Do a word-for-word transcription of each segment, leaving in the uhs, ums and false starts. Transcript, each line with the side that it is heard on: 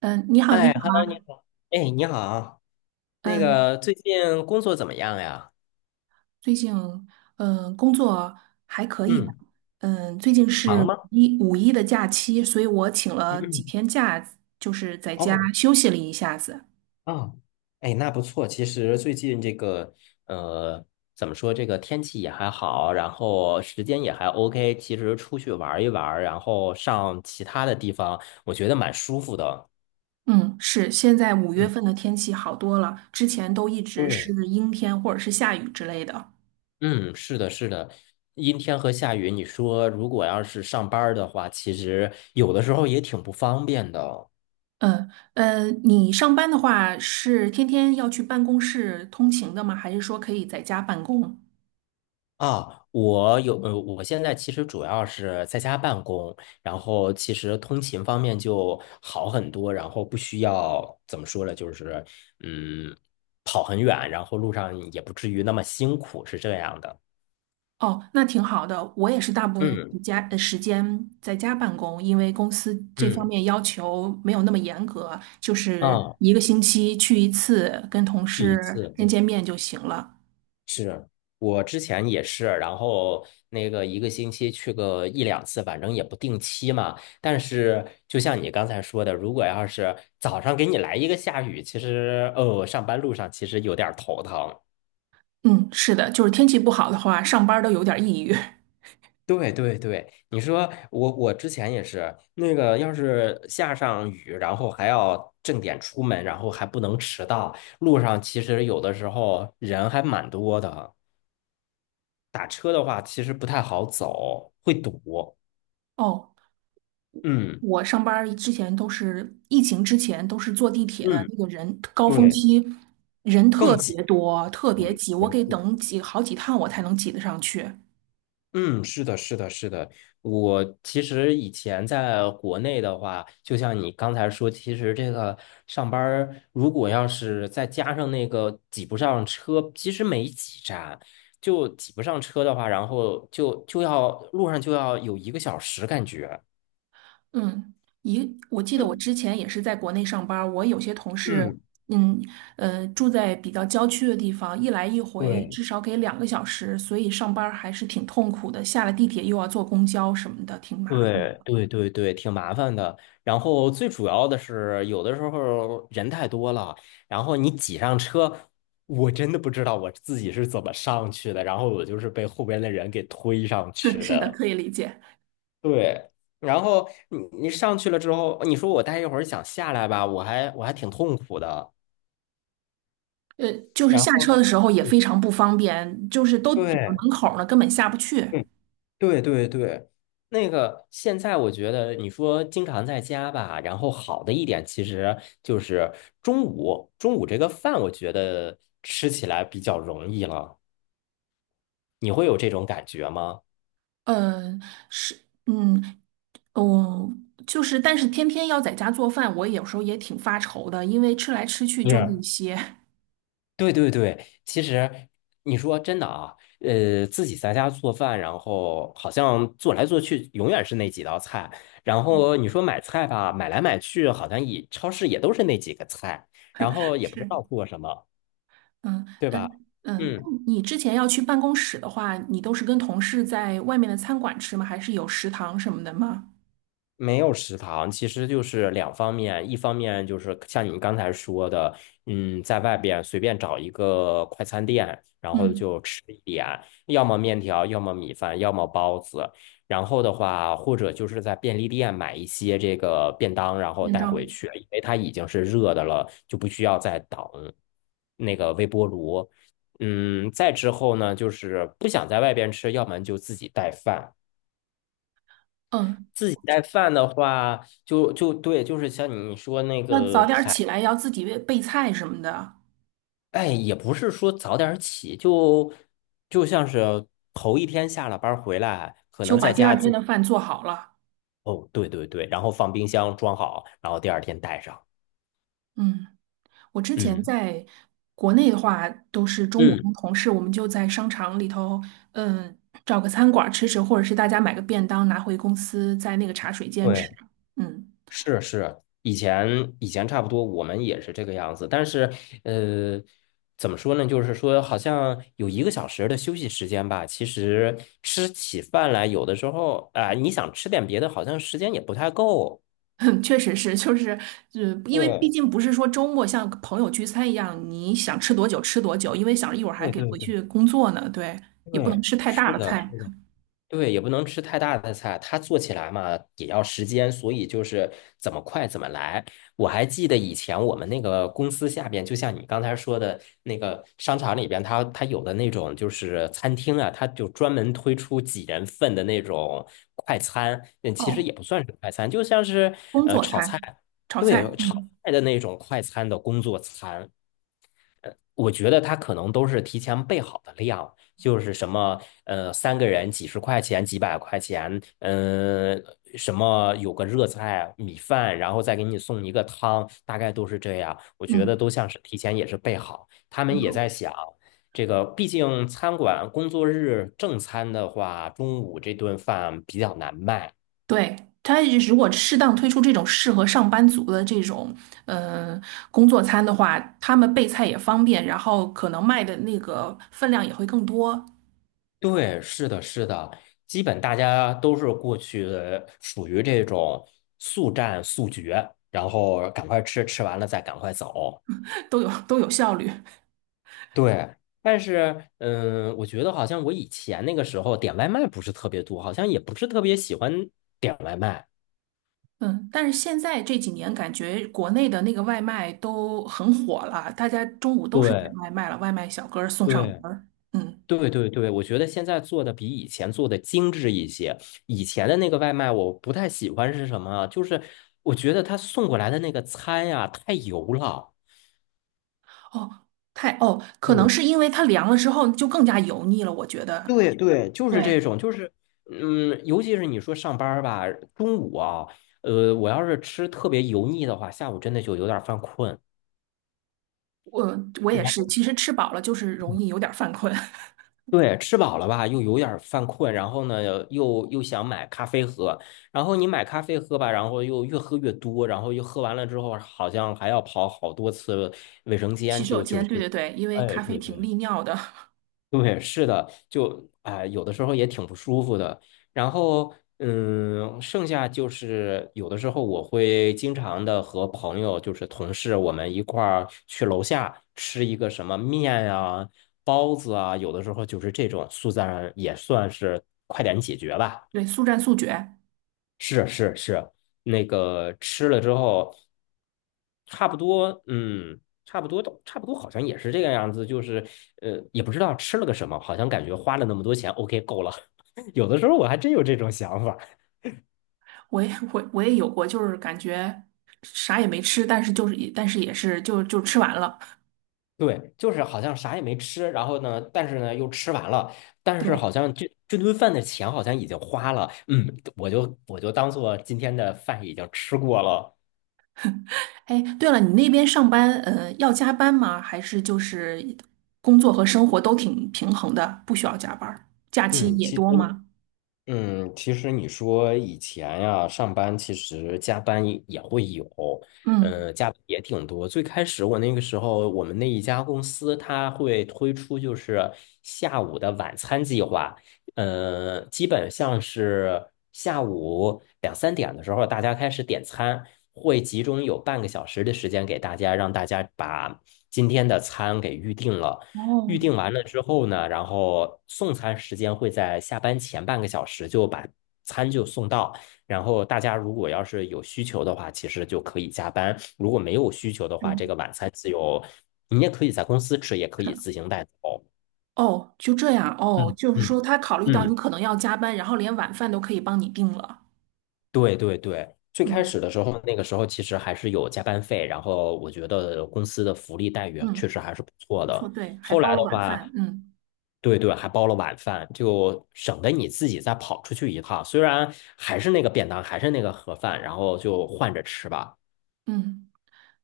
right: 嗯，你好，你
left: 哎
right: 好，
left: ，Hello，你好。哎，你好，那
right: 嗯，
left: 个最近工作怎么样呀？
right: 最近嗯工作还可以吧？
left: 嗯，
right: 嗯，最近是
left: 忙
right: 五
left: 吗？
right: 一五一的假期，所以我请
left: 嗯
right: 了几
left: 嗯。
right: 天假，就是在家
left: 哦，
right: 休息了一下子。
left: 啊，哎，那不错。其实最近这个，呃，怎么说，这个天气也还好，然后时间也还 OK。其实出去玩一玩，然后上其他的地方，我觉得蛮舒服的。
right: 嗯，是，现在五月
left: 嗯，
right: 份的天气好多了，之前都一直是
left: 对。
right: 阴天或者是下雨之类的。
left: 嗯，是的，是的。阴天和下雨，你说如果要是上班儿的话，其实有的时候也挺不方便的。
right: 嗯，呃，你上班的话是天天要去办公室通勤的吗？还是说可以在家办公？
left: 啊，我有，呃，我现在其实主要是在家办公，然后其实通勤方面就好很多，然后不需要怎么说呢，就是嗯，跑很远，然后路上也不至于那么辛苦，是这样的。
right: 哦，那挺好的。我也是大部分时
left: 嗯
right: 家呃时间在家办公，因为公司这方
left: 嗯，
right: 面要求没有那么严格，就是
left: 啊，
right: 一个星期去一次，跟同
left: 去一
right: 事
left: 次。
right: 见见面就行了。
left: 是我之前也是，然后那个一个星期去个一两次，反正也不定期嘛。但是就像你刚才说的，如果要是早上给你来一个下雨，其实哦，上班路上其实有点儿头疼。
right: 嗯，是的，就是天气不好的话，上班儿都有点儿抑郁。
left: 对对对，你说我我之前也是那个，要是下上雨，然后还要正点出门，然后还不能迟到，路上其实有的时候人还蛮多的，打车的话其实不太好走，会堵。
right: 哦，
left: 嗯。
right: 我上班儿之前都是疫情之前都是坐地铁的，
left: 嗯，
right: 那个人高峰
left: 对，
right: 期人特
left: 更挤。
right: 别多，特别
left: 嗯，
right: 挤，我
left: 严
right: 给
left: 肃
right: 等几好几趟我才能挤得上去。
left: 嗯，是的，是的，是的。我其实以前在国内的话，就像你刚才说，其实这个上班儿如果要是再加上那个挤不上车，其实没几站，就挤不上车的话，然后就就要路上就要有一个小时，感觉。
right: 嗯，一，我记得我之前也是在国内上班儿，我有些同事，
left: 嗯，
right: 嗯嗯呃，住在比较郊区的地方，一来一回
left: 对。
right: 至少给两个小时，所以上班儿还是挺痛苦的。下了地铁又要坐公交什么的，挺麻烦。
left: 对对对对，挺麻烦的。然后最主要的是，有的时候人太多了，然后你挤上车，我真的不知道我自己是怎么上去的，然后我就是被后边的人给推上
right: 对，
left: 去
right: 是的，
left: 的。
right: 可以理解。
left: 对，然后你你上去了之后，你说我待一会儿想下来吧，我还我还挺痛苦的。
right: 呃，就是
left: 然
right: 下
left: 后，
right: 车的时候也
left: 对，
right: 非常不方便，就是都堵到
left: 对
right: 门口儿了，根本下不去。
left: 嗯对对对，那个现在我觉得你说经常在家吧，然后好的一点其实就是中午，中午这个饭我觉得吃起来比较容易了，你会有这种感觉吗？
right: 呃，是，嗯，哦，就是，但是天天要在家做饭，我有时候也挺发愁的，因为吃来吃去就
left: 是，
right: 那些。
left: 对对对，其实你说真的啊，呃，自己在家做饭，然后好像做来做去永远是那几道菜，然后你说买菜吧，买来买去好像也超市也都是那几个菜，然后 也不知
right: 是。
left: 道做什么，
right: 嗯
left: 对吧？
right: 嗯嗯，那
left: 嗯。
right: 你之前要去办公室的话，你都是跟同事在外面的餐馆吃吗？还是有食堂什么的吗？
left: 没有食堂，其实就是两方面，一方面就是像你刚才说的，嗯，在外边随便找一个快餐店，然后
right: 嗯，
left: 就吃一点，要么面条，要么米饭，要么包子，然后的话，或者就是在便利店买一些这个便当，然后
right: 便
left: 带回
right: 当。
left: 去，因为它已经是热的了，就不需要再等那个微波炉。嗯，再之后呢，就是不想在外边吃，要么就自己带饭。
right: 嗯，
left: 自己带饭的话，就就对，就是像你说那
right: 那
left: 个
right: 早点儿起
left: 排，
right: 来要自己备备菜什么的，
left: 哎，也不是说早点儿起，就就像是头一天下了班儿回来，可
right: 就
left: 能
right: 把
left: 在
right: 第
left: 家
right: 二
left: 自
right: 天
left: 己
right: 的饭做好了。
left: 哦，对对对，然后放冰箱装好，然后第二天带上。
right: 嗯，我之前
left: 嗯
right: 在国内的话，都是中午
left: 嗯，
right: 跟同事，我们就在商场里头，嗯，找个餐馆儿吃吃，或者是大家买个便当拿回公司，在那个茶水间
left: 对。
right: 吃。嗯。
left: 是是，以前以前差不多，我们也是这个样子。但是，呃，怎么说呢？就是说，好像有一个小时的休息时间吧。其实吃起饭来，有的时候啊、你想吃点别的，好像时间也不太够。
right: 确实是，就是，呃，因为毕
left: 对
right: 竟不是说周末像朋友聚餐一样，你想吃多久吃多久，因为想着一会儿还
left: 对
right: 给
left: 对
right: 回
left: 对
right: 去工作呢，对，也不能
left: 对，
right: 吃太大
left: 是
right: 的
left: 的，是
right: 菜。
left: 的。对，也不能吃太大的菜，它做起来嘛也要时间，所以就是怎么快怎么来。我还记得以前我们那个公司下边，就像你刚才说的那个商场里边，它它有的那种就是餐厅啊，它就专门推出几人份的那种快餐，嗯，其实
right: 哦，
left: 也不算是快餐，就像是
right: 工作餐，炒
left: 对
right: 菜，
left: 炒
right: 嗯。
left: 菜的那种快餐的工作餐。呃，我觉得他可能都是提前备好的量，就是什么，呃，三个人几十块钱、几百块钱，嗯、什么有个热菜、米饭，然后再给你送一个汤，大概都是这样。我觉得
right: 嗯，
left: 都像是提前也是备好，他们
right: 很
left: 也
right: 好。
left: 在想，这个毕竟餐馆工作日正餐的话，中午这顿饭比较难卖，
right: 对，他如果适当推出这种适合上班族的这种，呃，工作餐的话，他们备菜也方便，然后可能卖的那个分量也会更多。
left: 对，是的，是的，基本大家都是过去属于这种速战速决，然后赶快吃，吃完了再赶快走。
right: 都有都有效率。
left: 对，但是嗯，我觉得好像我以前那个时候点外卖不是特别多，好像也不是特别喜欢点外卖。
right: 嗯，但是现在这几年感觉国内的那个外卖都很火了，大家中午都是点
left: 对
right: 外卖了，外卖小哥儿送上
left: 对
right: 门儿。嗯，
left: 对对对，我觉得现在做的比以前做的精致一些。以前的那个外卖我不太喜欢是什么啊就是我觉得他送过来的那个餐呀，太油了。
right: 哦，太哦，可能是
left: 对
right: 因为它凉了之后就更加油腻了，我觉得。
left: 对对，就是
right: 对，
left: 这种，就是，嗯，尤其是你说上班儿吧，中午啊，呃，我要是吃特别油腻的话，下午真的就有点儿犯困。
right: 我我
left: 然
right: 也是，
left: 后，
right: 其实吃饱了就是容易有点儿犯困。
left: 对，吃饱了吧，又有点儿犯困，然后呢，又又想买咖啡喝，然后你买咖啡喝吧，然后又越喝越多，然后又喝完了之后，好像还要跑好多次卫生
right: 洗
left: 间，
right: 手
left: 就就
right: 间，对
left: 就，
right: 对对，因为
left: 哎，
right: 咖啡
left: 对
right: 挺
left: 对
right: 利尿的，
left: 对，是的，就啊、哎有的时候也挺不舒服的。然后，嗯，剩下就是有的时候我会经常的和朋友，就是同事，我们一块儿去楼下吃一个什么面啊、包子啊，有的时候就是这种速战也算是快点解决吧。
right: 对，速战速决。
left: 是是是，那个吃了之后，差不多，嗯，差不多都差不多，好像也是这个样子，就是呃，也不知道吃了个什么，好像感觉花了那么多钱，OK 够了。有的时候我还真有这种想法，
right: 我也我我也有过，就是感觉啥也没吃，但是就是也但是也是就就吃完了。
left: 对，就是好像啥也没吃，然后呢，但是呢又吃完了，但是
right: 对。
left: 好像这这顿饭的钱好像已经花了，嗯，我就我就当做今天的饭已经吃过了，
right: 哎，对了，你那边上班，呃，要加班吗？还是就是工作和生活都挺平衡的，不需要加班儿？假期
left: 嗯，
right: 也
left: 其实
right: 多吗？
left: 嗯，其实你说以前呀，上班其实加班也也会有，
right: 嗯，
left: 呃，加班也挺多。最开始我那个时候，我们那一家公司它会推出就是下午的晚餐计划，呃，基本像是下午两三点的时候，大家开始点餐，会集中有半个小时的时间给大家，让大家把今天的餐给预定了。
right: 哦，
left: 预定完了之后呢，然后送餐时间会在下班前半个小时就把餐就送到。然后大家如果要是有需求的话，其实就可以加班；如果没有需求的话，
right: 有，
left: 这个晚餐自由，你也可以在公司吃，也可
right: 是，
left: 以自行带走。
right: 哦，就这样，哦，
left: 嗯
right: 就是
left: 嗯
right: 说他考虑到你
left: 嗯。
right: 可能要加班，然后连晚饭都可以帮你定了。
left: 对对对，最开
right: 嗯
left: 始的时候，那个时候其实还是有加班费，然后我觉得公司的福利待遇确
right: 嗯，
left: 实还是不错
right: 不错，
left: 的。
right: 对，还
left: 后
right: 包
left: 来
right: 了
left: 的
right: 晚
left: 话，
right: 饭。嗯
left: 对对，还包了晚饭，就省得你自己再跑出去一趟。虽然还是那个便当，还是那个盒饭，然后就换着吃吧。
right: 嗯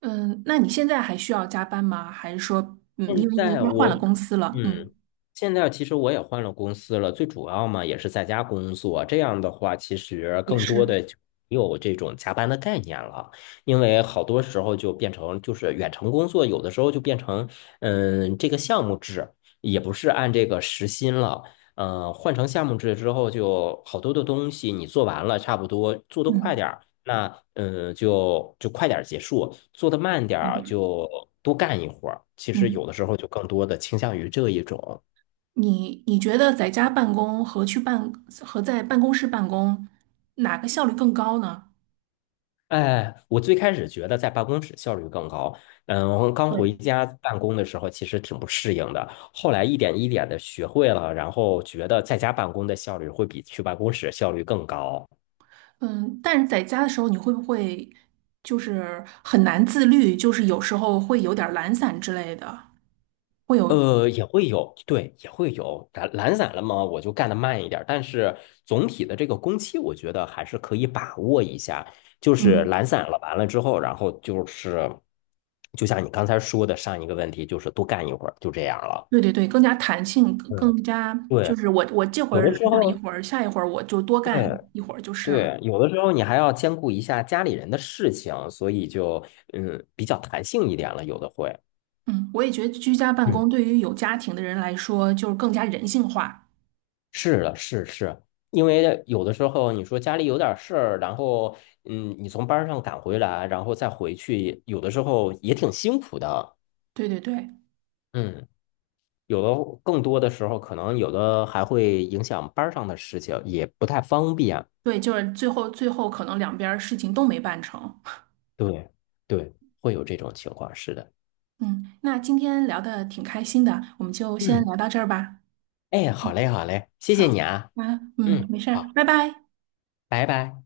right: 嗯，那你现在还需要加班吗？还是说，嗯，因
left: 现
right: 为你应
left: 在
right: 该换
left: 我，
right: 了公司了，嗯，
left: 嗯，现在其实我也换了公司了，最主要嘛也是在家工作。这样的话，其实
right: 也
left: 更多
right: 是，
left: 的就没有这种加班的概念了，因为好多时候就变成就是远程工作，有的时候就变成嗯这个项目制，也不是按这个时薪了。嗯，换成项目制之后，就好多的东西你做完了，差不多做得快
right: 嗯，
left: 点儿。那嗯，就就快点儿结束，做的慢点
right: 那
left: 儿
right: 对，
left: 就多干一会儿。其实有
right: 嗯。
left: 的时候就更多的倾向于这一种。
right: 你你觉得在家办公和去办和在办公室办公，哪个效率更高呢？
left: 哎，我最开始觉得在办公室效率更高，嗯，我刚
right: 对，
left: 回家办公的时候其实挺不适应的，后来一点一点的学会了，然后觉得在家办公的效率会比去办公室效率更高。
right: 嗯，但是在家的时候，你会不会就是很难自律，就是有时候会有点儿懒散之类的，会有，
left: 呃，也会有，对，也会有懒懒散了嘛，我就干得慢一点儿但是总体的这个工期，我觉得还是可以把握一下。就是
right: 嗯，
left: 懒散了，完了之后，然后就是，就像你刚才说的上一个问题，就是多干一会儿，就这样了。
right: 对对对，更加弹性，更
left: 嗯，
right: 更加就
left: 对，
right: 是我我这会
left: 有
right: 儿
left: 的
right: 懒
left: 时
right: 散了一
left: 候，
right: 会儿，下一会儿我就多干
left: 对
right: 一会儿就是了。
left: 对，有的时候你还要兼顾一下家里人的事情，所以就嗯比较弹性一点了，有的会。
right: 嗯，我也觉得居家办
left: 嗯。
right: 公对于有家庭的人来说，就是更加人性化。
left: 是的，是是，因为有的时候你说家里有点事儿，然后嗯，你从班儿上赶回来，然后再回去，有的时候也挺辛苦的。
right: 对对对。
left: 嗯，有的更多的时候，可能有的还会影响班儿上的事情，也不太方便。
right: 对，就是最后最后可能两边儿事情都没办成。
left: 对对，会有这种情况，是的。
right: 嗯，那今天聊的挺开心的，我们就先
left: 嗯，
right: 聊到这儿吧。
left: 哎，
right: 嗯，
left: 好嘞，好嘞，谢
right: 好，
left: 谢你啊。
right: 啊，嗯，
left: 嗯，
right: 没事儿，
left: 好，
right: 拜拜。
left: 拜拜。